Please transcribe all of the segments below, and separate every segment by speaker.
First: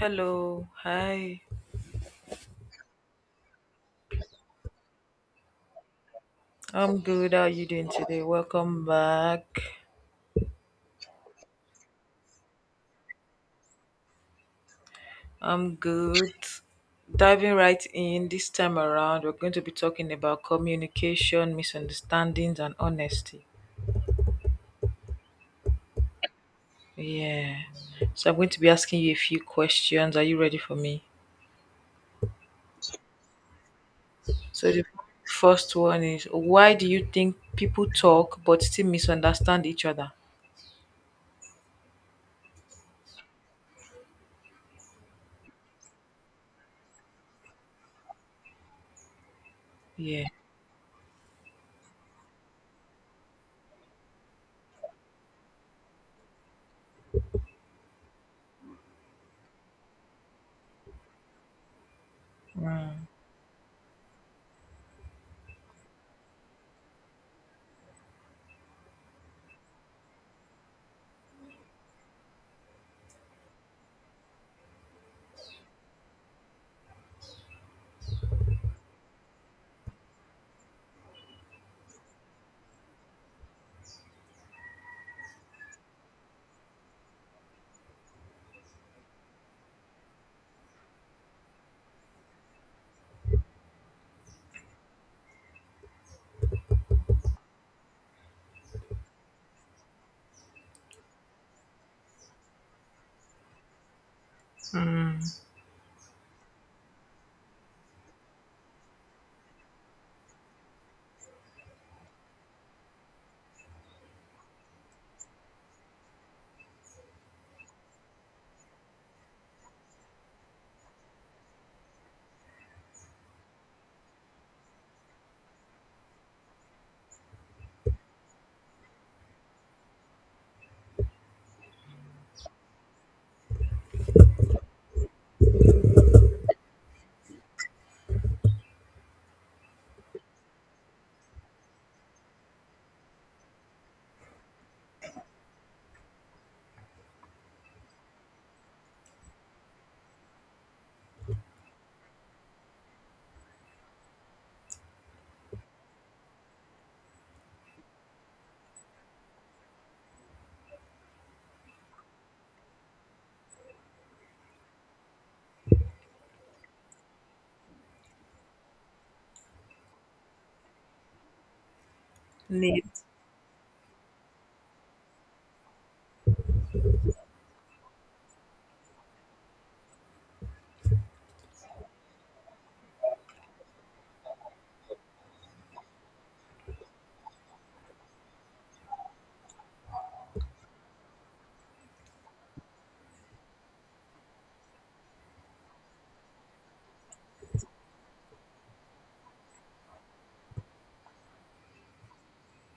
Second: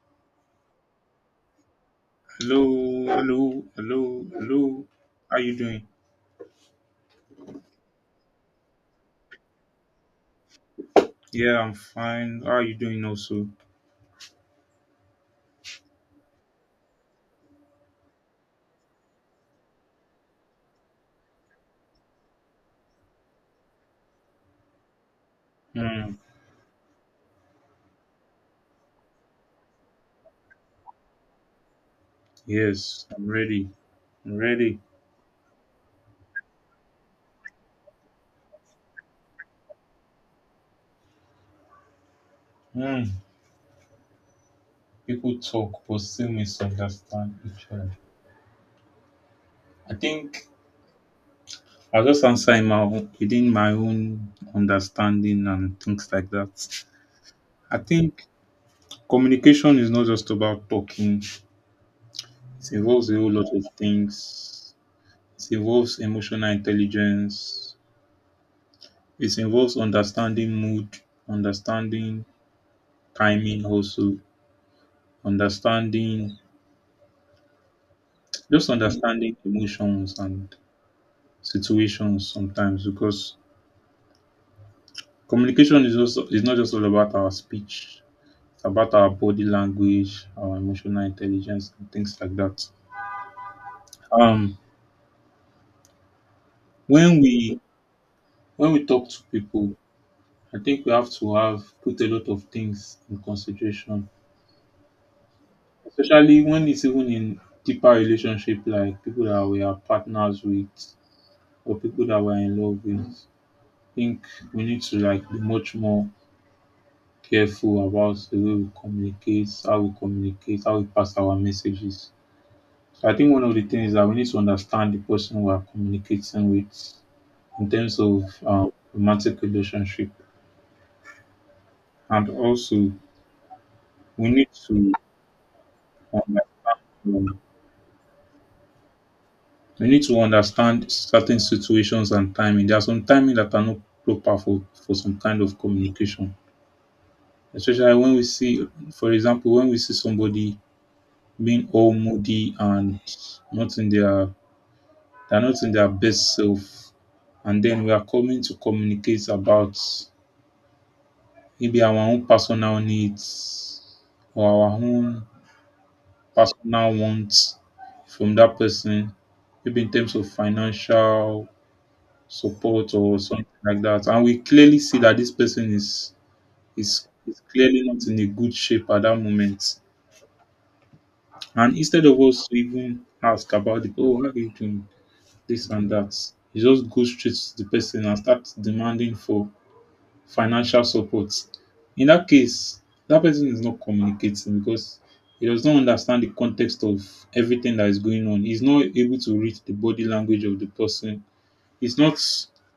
Speaker 1: Hello, hi.
Speaker 2: Hello, hello, hello, hello. How you doing?
Speaker 1: I'm good. How are you doing today? Welcome back.
Speaker 2: Yeah, I'm fine. How are you doing also?
Speaker 1: I'm good. Diving right in this time around, we're going to be talking about communication, misunderstandings, and honesty.
Speaker 2: Hmm.
Speaker 1: Yeah. So I'm going to be asking you a few questions. Are you ready for me?
Speaker 2: Yes, I'm ready. I'm
Speaker 1: So
Speaker 2: ready.
Speaker 1: the first one is: why do you think people talk but still misunderstand each other?
Speaker 2: Hmm. People talk but still misunderstand each other. I
Speaker 1: Yeah.
Speaker 2: think I'll just answer in my own, within my own understanding and things like that. I think communication is not just about talking. It
Speaker 1: Mm.
Speaker 2: involves a whole lot of things. It involves emotional intelligence. It involves understanding mood, understanding timing also, understanding, just understanding emotions and situations sometimes, because communication is also is not just all about our speech. It's about our body language, our emotional intelligence and things like that. Um when we talk to people, I think we have to have put a lot of things in consideration,
Speaker 1: Mm.
Speaker 2: especially when it's even in deeper relationship, like people that we are partners with or people that we're in love with. I think we need to like be much more careful about the way we communicate, how we communicate, how we pass our messages. So I think one of the things is that we need to understand the person we are communicating with in terms of romantic relationship, and also we need to um, we need to understand certain situations and timing. There are some timing that are not proper for some kind of communication. Especially when we see, for example, when we see somebody being all moody and not in their, they're not in their best self. And then we are coming to communicate about maybe our own personal needs or our own personal wants from that person, maybe in terms of financial
Speaker 1: Neat.
Speaker 2: support or something like that. And we clearly see that this person is clearly not in a good shape at that moment. And instead of us to even ask about the, oh, how are you doing this and that, you just go straight to the person and start demanding for financial support. In that case, that person is not communicating because he does not understand the context of everything that is going on. He's not able to read the body language of the person. It's not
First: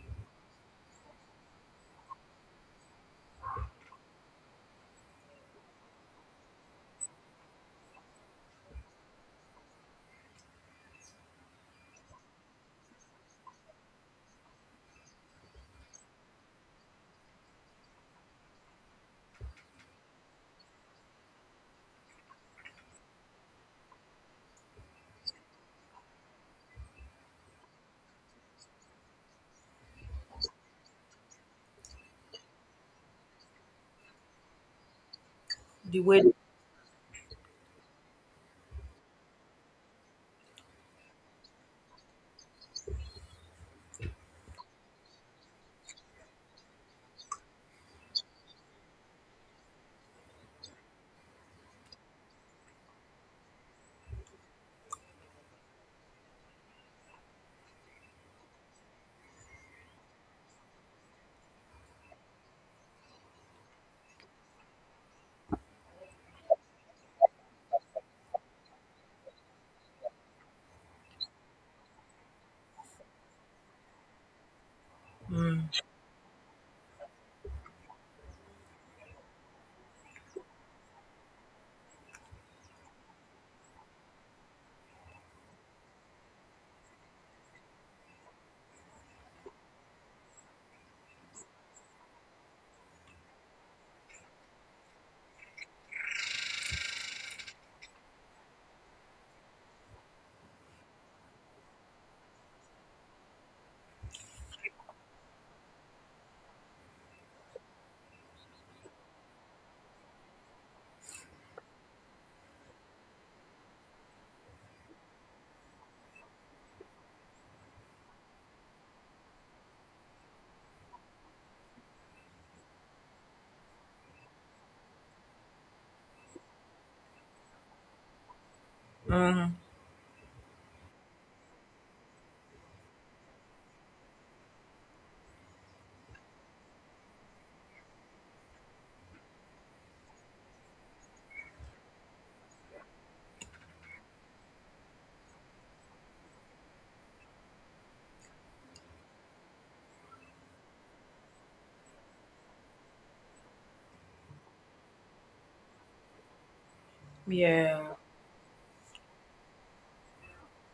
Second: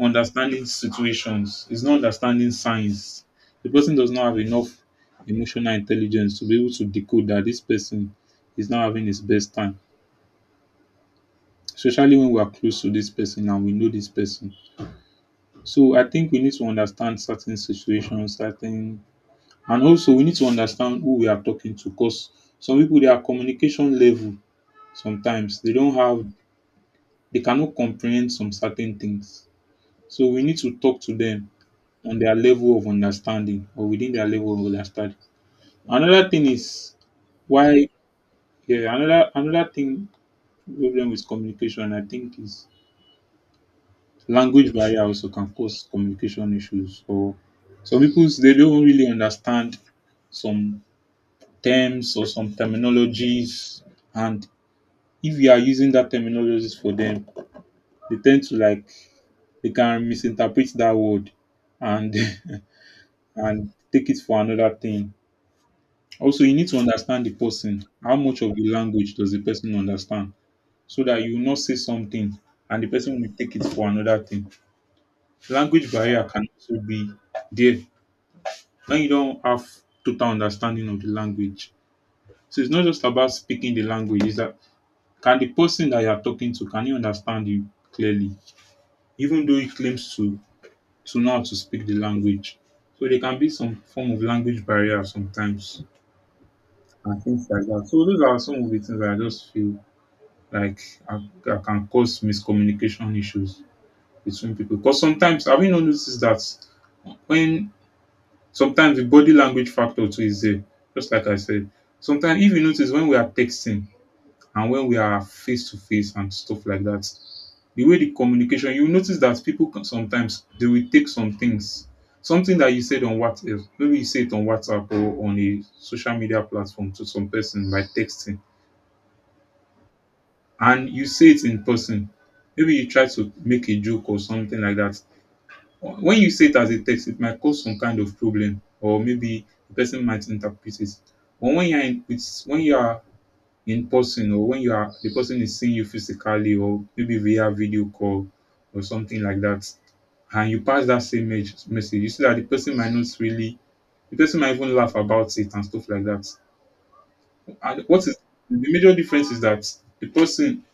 Speaker 2: understanding situations. It's not understanding signs. The person does not have enough emotional intelligence to be able to decode that this person is not having his best time, especially when we are close to this person and we know this person. So I think we need to understand certain situations, certain, and also we need to understand who we are talking to. Because some people, their communication level, sometimes they don't have, they cannot comprehend some certain things. So we need to talk to them on their level of understanding or within their level of understanding.
Speaker 1: The way.
Speaker 2: Another thing is why, yeah, another thing, problem with communication I think is language barrier also can cause communication issues, or some people they don't really understand some terms or some terminologies, and if you are using that terminologies for them they tend to like, they can misinterpret that word and and take it for another thing. Also, you need to understand the person. How much of the language does the person understand? So that you will not say something and the person will take it for another thing.
Speaker 1: Mm.
Speaker 2: Language barrier can also be there when you don't have total understanding of the language. So it's not just about speaking the language, it's that, can the person that you are talking to, can you understand you clearly? Even though he claims to know how to speak the language. So there can be some form of language barrier sometimes and things like that. So those are some of the things that I just feel like I, I can cause miscommunication issues between people, because sometimes have you not noticed that when, sometimes the body language factor too is there, just like I said. Sometimes if you notice, when we are texting and when we are face to face and stuff like that, the way the communication, you notice that people can sometimes they will take some things, something that you said on WhatsApp, maybe you say it on WhatsApp or on a social media platform to some person by texting,
Speaker 1: Mm.
Speaker 2: and you say it in person. Maybe you try to make a joke or something like that. When you say it as a text, it might cause some kind of problem, or maybe the person might interpret it. But when you are in, it's when you are in person, or when you are, the person is seeing you physically, or maybe via video call or something like that, and you pass that same message, you see that the person might not really, the person might even laugh about it and stuff like that. And
Speaker 1: Yeah.
Speaker 2: what is the major difference is that the person,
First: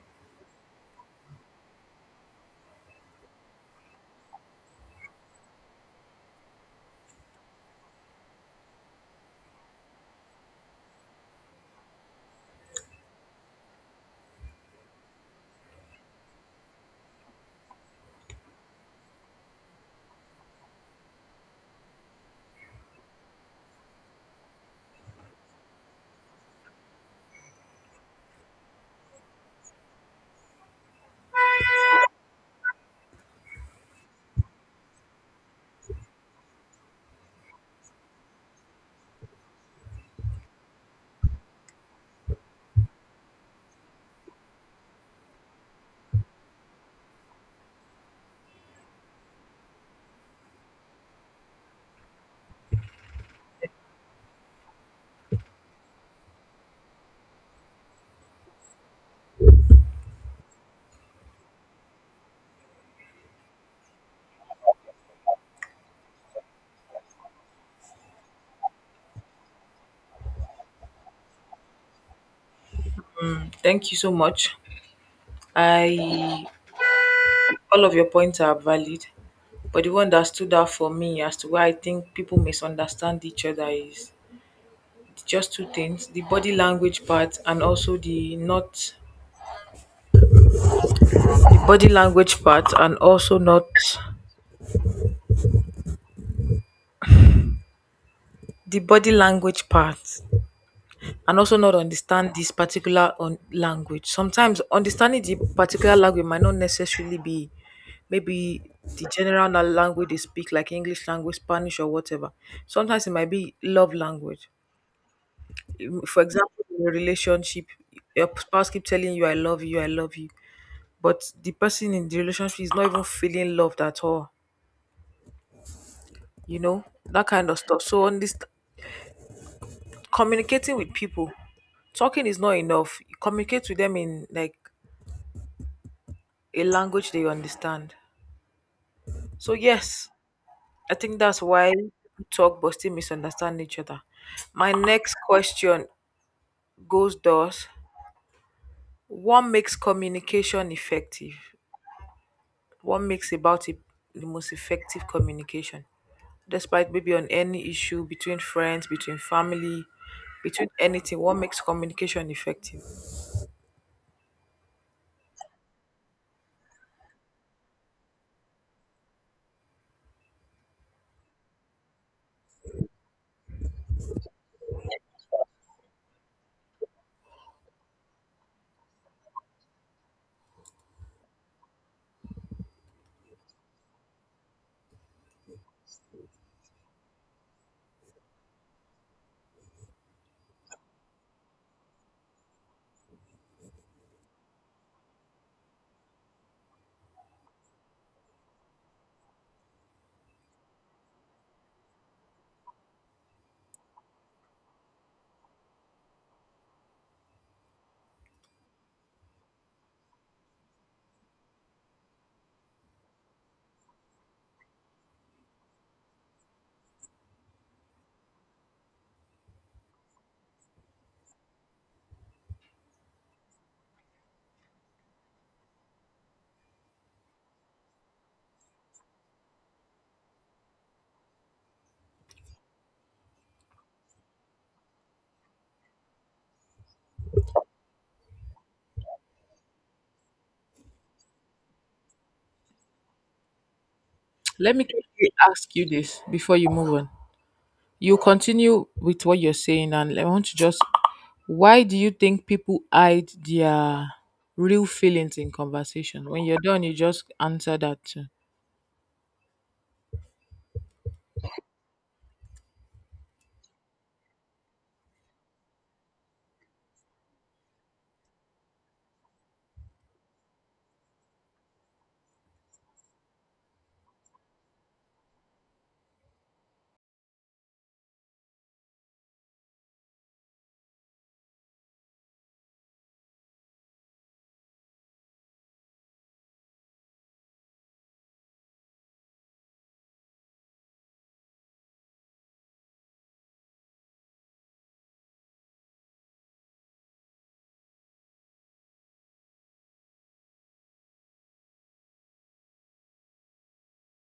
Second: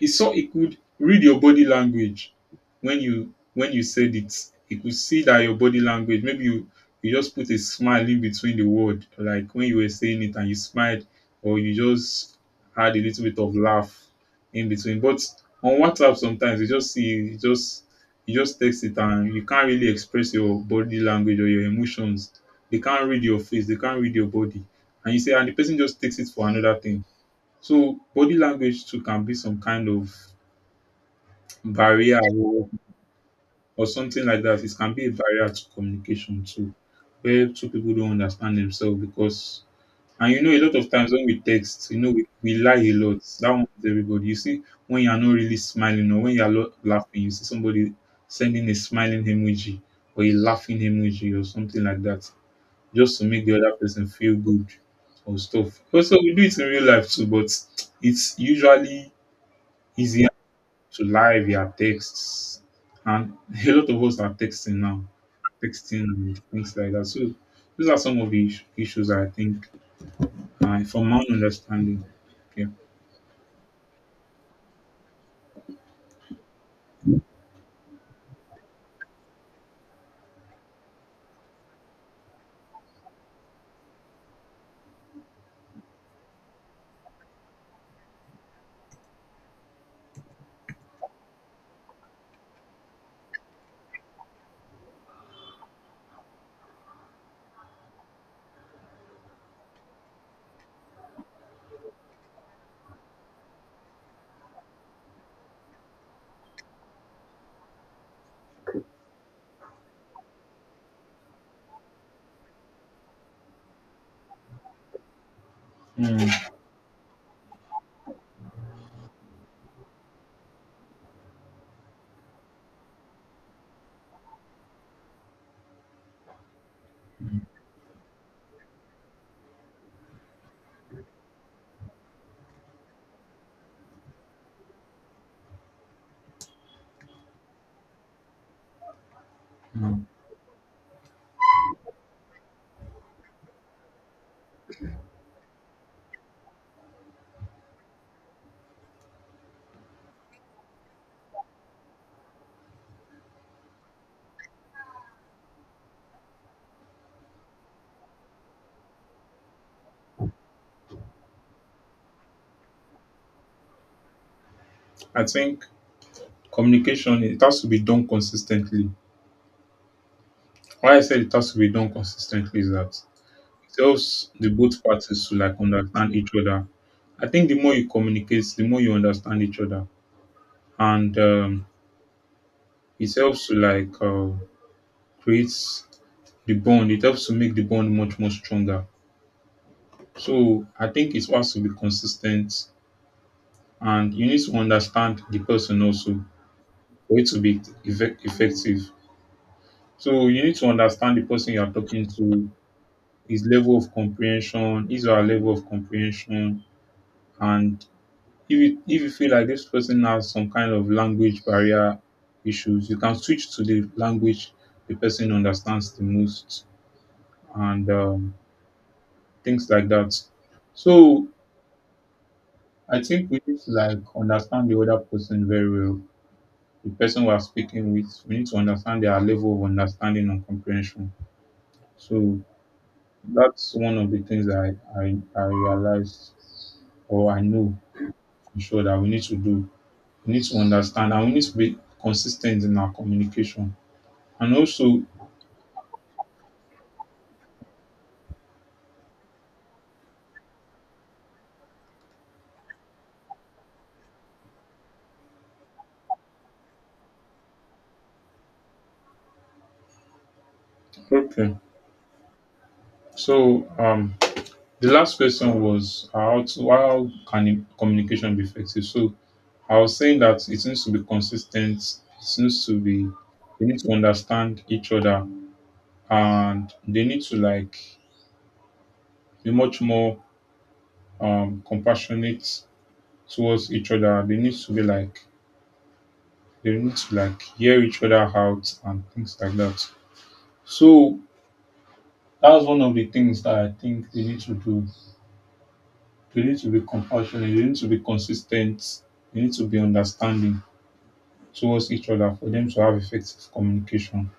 Speaker 2: he saw, he could read your body language when you said it. He could see that your body language. Maybe you, you just put a smile in between the word, like when you were saying it and you smiled, or you just had a little bit of laugh in between. But on WhatsApp sometimes you just see, you just, you just text it and you can't really express your body language or your emotions. They can't read your face, they can't read your body. And you say, and the person just takes it for another thing. So body language too can be some kind of barrier, or something like that. It can be a barrier to communication too, where two people don't understand themselves because, and you know, a lot of times when we text, you know we lie a lot. That one is everybody. You see when you are not really smiling or when you are laughing, you see somebody sending a smiling emoji or a laughing emoji or something like that, just to make the other person feel good or stuff. Also we do it in real life too, but it's usually easier to lie via texts. And a lot of us are texting now, texting and things like that. So those are some of the issues I think, from my own understanding. Yeah.
Speaker 1: Thank you so much. I all of your points are valid, but the one that stood out for me as to why I think people misunderstand each other is just two things: the body language part and also not the body language part and also not understand this particular on language. Sometimes understanding the particular language might not necessarily be, maybe, the general language they speak, like English language, Spanish, or whatever. Sometimes it might be love language. For
Speaker 2: Mm,
Speaker 1: example, in a relationship, your spouse keep telling you I love you, I love you, but the person in the relationship is not even feeling loved at all, that kind of stuff. So on this, communicating with people, talking is not enough. You communicate with them in like a language they understand. So yes,
Speaker 2: mm.
Speaker 1: I think that's why we talk but still misunderstand each other. My next question goes thus: what makes communication effective What makes about it the most effective communication? Despite maybe on any issue between friends, between family, between anything, what makes communication effective?
Speaker 2: I think communication it has to be done consistently. Why I said it has to be done consistently is that it helps the both parties to like understand each other. I think the more you communicate, the more you understand each other, and it helps to like create the bond. It helps to make the bond much more stronger. So I think it has to be consistent, and you need to understand the person also for it to be effective. So you need to understand the person you are talking to, his level of comprehension, his or her level of comprehension, and if you feel like this person has some kind of language barrier issues, you can switch to the language the person understands the most, and things like that. So I think we need to like understand the other person very well. The person we are speaking with, we need to understand their level of understanding and comprehension. So that's one of the things I realized or I know for sure that we need to do. We need to understand and we need to be consistent in our communication. And
Speaker 1: Let me
Speaker 2: also,
Speaker 1: quickly ask you this before you move on. You continue with what you're saying, and I want to just why do you think people hide their real feelings in conversation? When you're done, you just answer that too.
Speaker 2: okay. So the last question was how to, how can communication be effective? So I was saying that it needs to be consistent. It needs to be. They need to understand each other, and they need to like be much more compassionate towards each other. They need to be like, they need to like hear each other out and things like that. So that's one of the things that I think they need to do. They need to be compassionate. They need to be consistent. They need to be understanding towards each other for them to have effective communication.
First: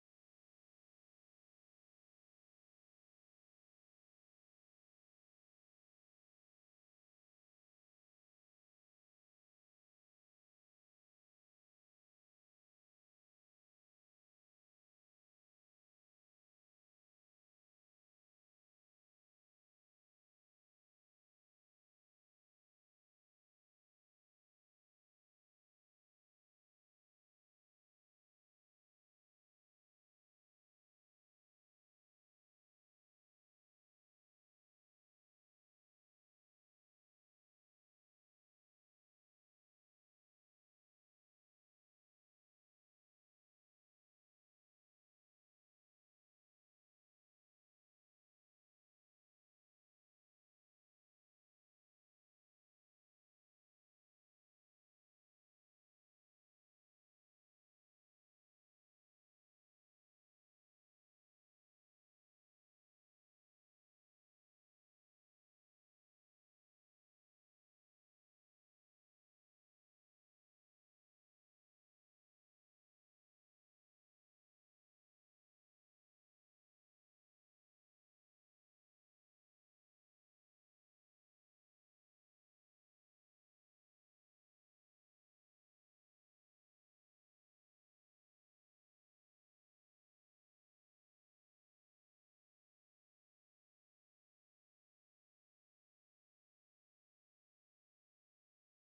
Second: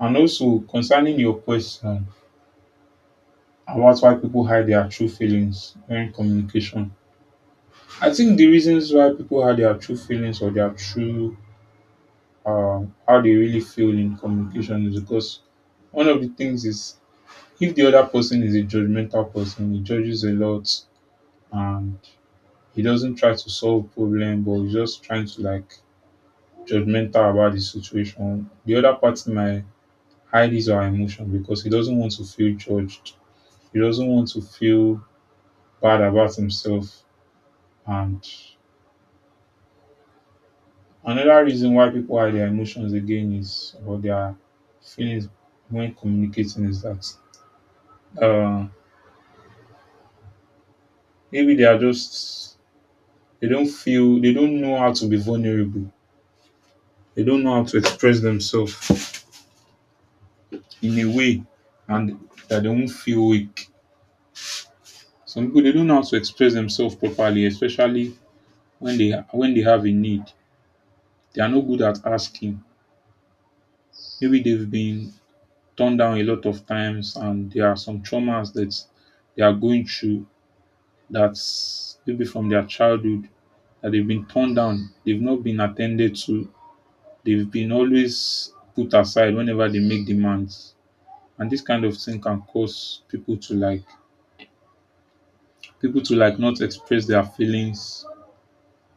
Speaker 2: And also concerning your question, and what's why people hide their true feelings during communication? I think the reasons why people hide their true feelings or their true, uh, how they really feel in communication is because, one of the things is, if the other person is a judgmental person, he judges a lot and he doesn't try to solve problem, but he's just trying to like judgmental about the situation. The other party might hide his or her emotion because he doesn't want to feel judged. He doesn't want to feel bad about himself. And another reason why people hide their emotions again is, or their feelings when communicating, is that uh, maybe they are just, they don't feel, they don't know how to be vulnerable. They don't know how to express themselves in a way, and that they won't feel weak. Some people they don't know how to express themselves properly, especially when they have a need. They are not good at asking. Maybe they've been turned down a lot of times and there are some traumas that they are going through, that's maybe from their childhood, that they've been torn down, they've not been attended to, they've been always put aside whenever they make demands. And this kind of thing can cause people to like not express their feelings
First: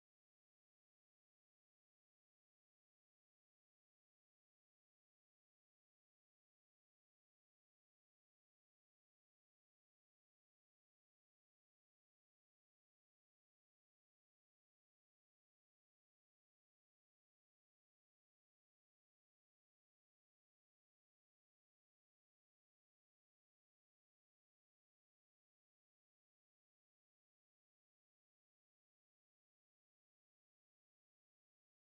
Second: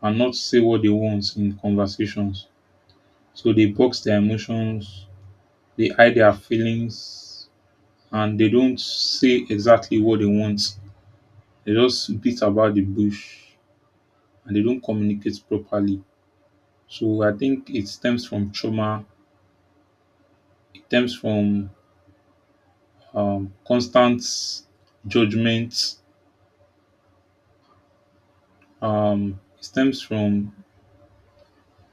Speaker 2: and not say what they want in conversations. So they box their emotions, they hide their feelings, and they don't say exactly what they want. They just beat about the bush and they don't communicate properly. So I think it stems from trauma, it stems from constant judgment, it stems from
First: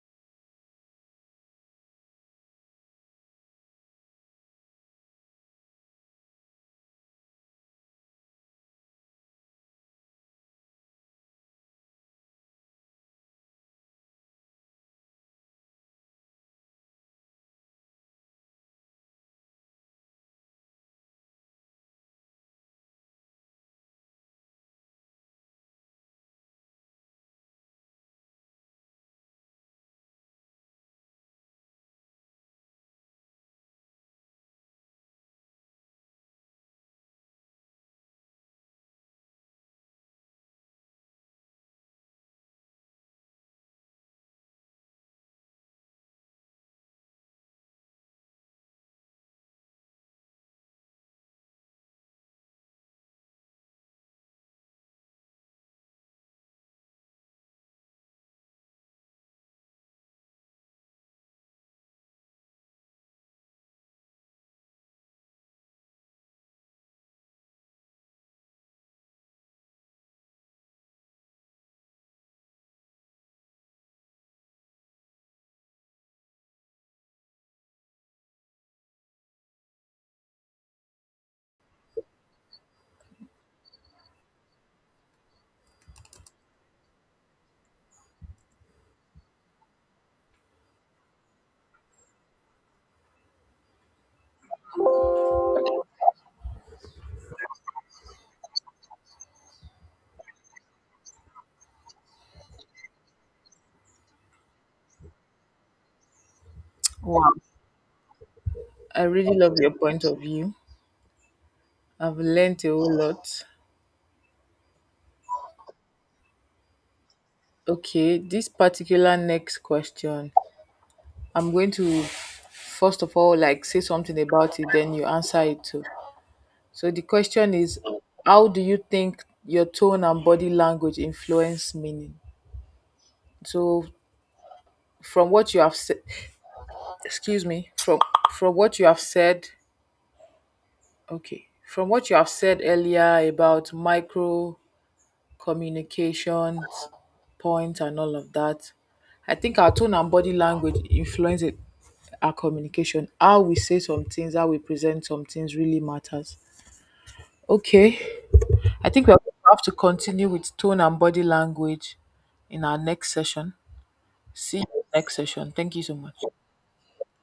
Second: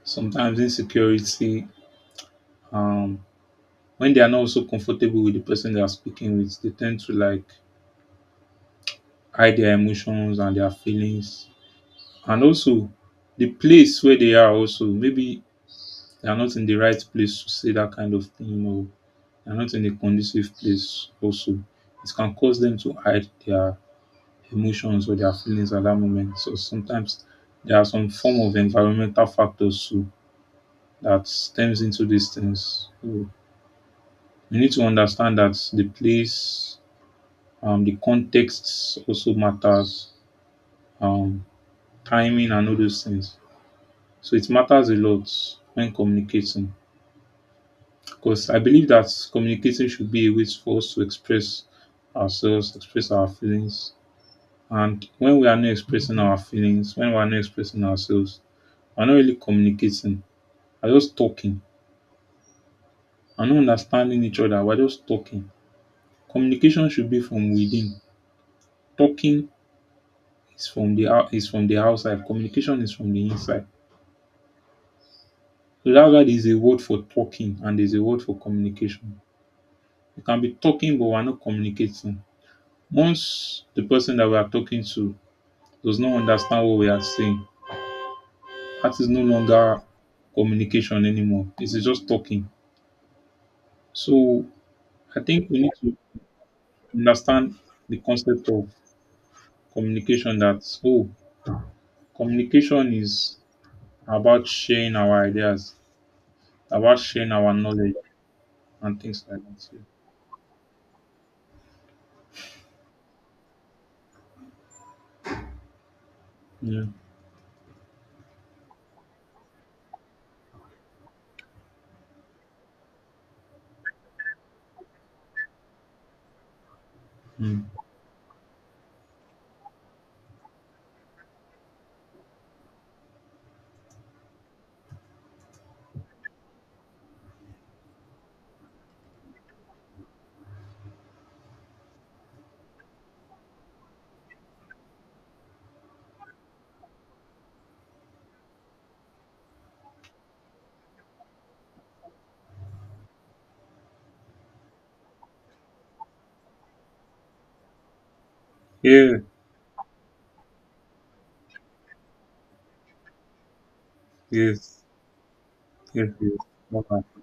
Speaker 2: sometimes insecurity. Um, when they are not also comfortable with the person they are speaking with, they tend to like hide their emotions and their feelings. And also, the place where they are, also, maybe they are not in the right place to say that kind of thing, or they are not in a conducive place, also. It can cause them to hide their emotions or their feelings at that moment. So sometimes there are some form of environmental factors too that stems into these things. So we need to understand that the place, the context also matters, um, timing and all those things. So it matters a lot when communicating, because I believe that communicating should be a way for us to express ourselves, express our feelings. And when we are not expressing our feelings, when we are not expressing ourselves, we're not really communicating, we're just talking. We're not understanding each other, we're just talking. Communication should be from within. Talking is from the out, is from the outside. Communication is from the inside. So that's why there's a word for talking and there's a word for communication. We can be talking but we're not communicating. Once the person that we are talking to does not understand what we are saying, that is no longer communication anymore. It is just talking. So I think we need to understand the concept of communication, that, oh, communication is about sharing our ideas, about
Speaker 1: Wow.
Speaker 2: sharing our knowledge and
Speaker 1: I
Speaker 2: things
Speaker 1: really
Speaker 2: like
Speaker 1: love
Speaker 2: that.
Speaker 1: your point of view. I've learned a whole lot.
Speaker 2: Yeah.
Speaker 1: Okay, this particular next question, I'm going to first of all like say something about it, then you answer it too. So the question
Speaker 2: Mm.
Speaker 1: is, how do you think your tone and body language influence meaning? So from what you have said, excuse me, from what you have said, okay, from what you have said earlier about micro communications, points, and all of that. I think our tone and body language influence it, our communication. How we say some things, how we present some things really matters. Okay. I think we
Speaker 2: Yeah.
Speaker 1: have to continue with tone and body language in our next session. See
Speaker 2: Yes.
Speaker 1: you next session. Thank you so
Speaker 2: Yes,
Speaker 1: much.
Speaker 2: yes. Bye.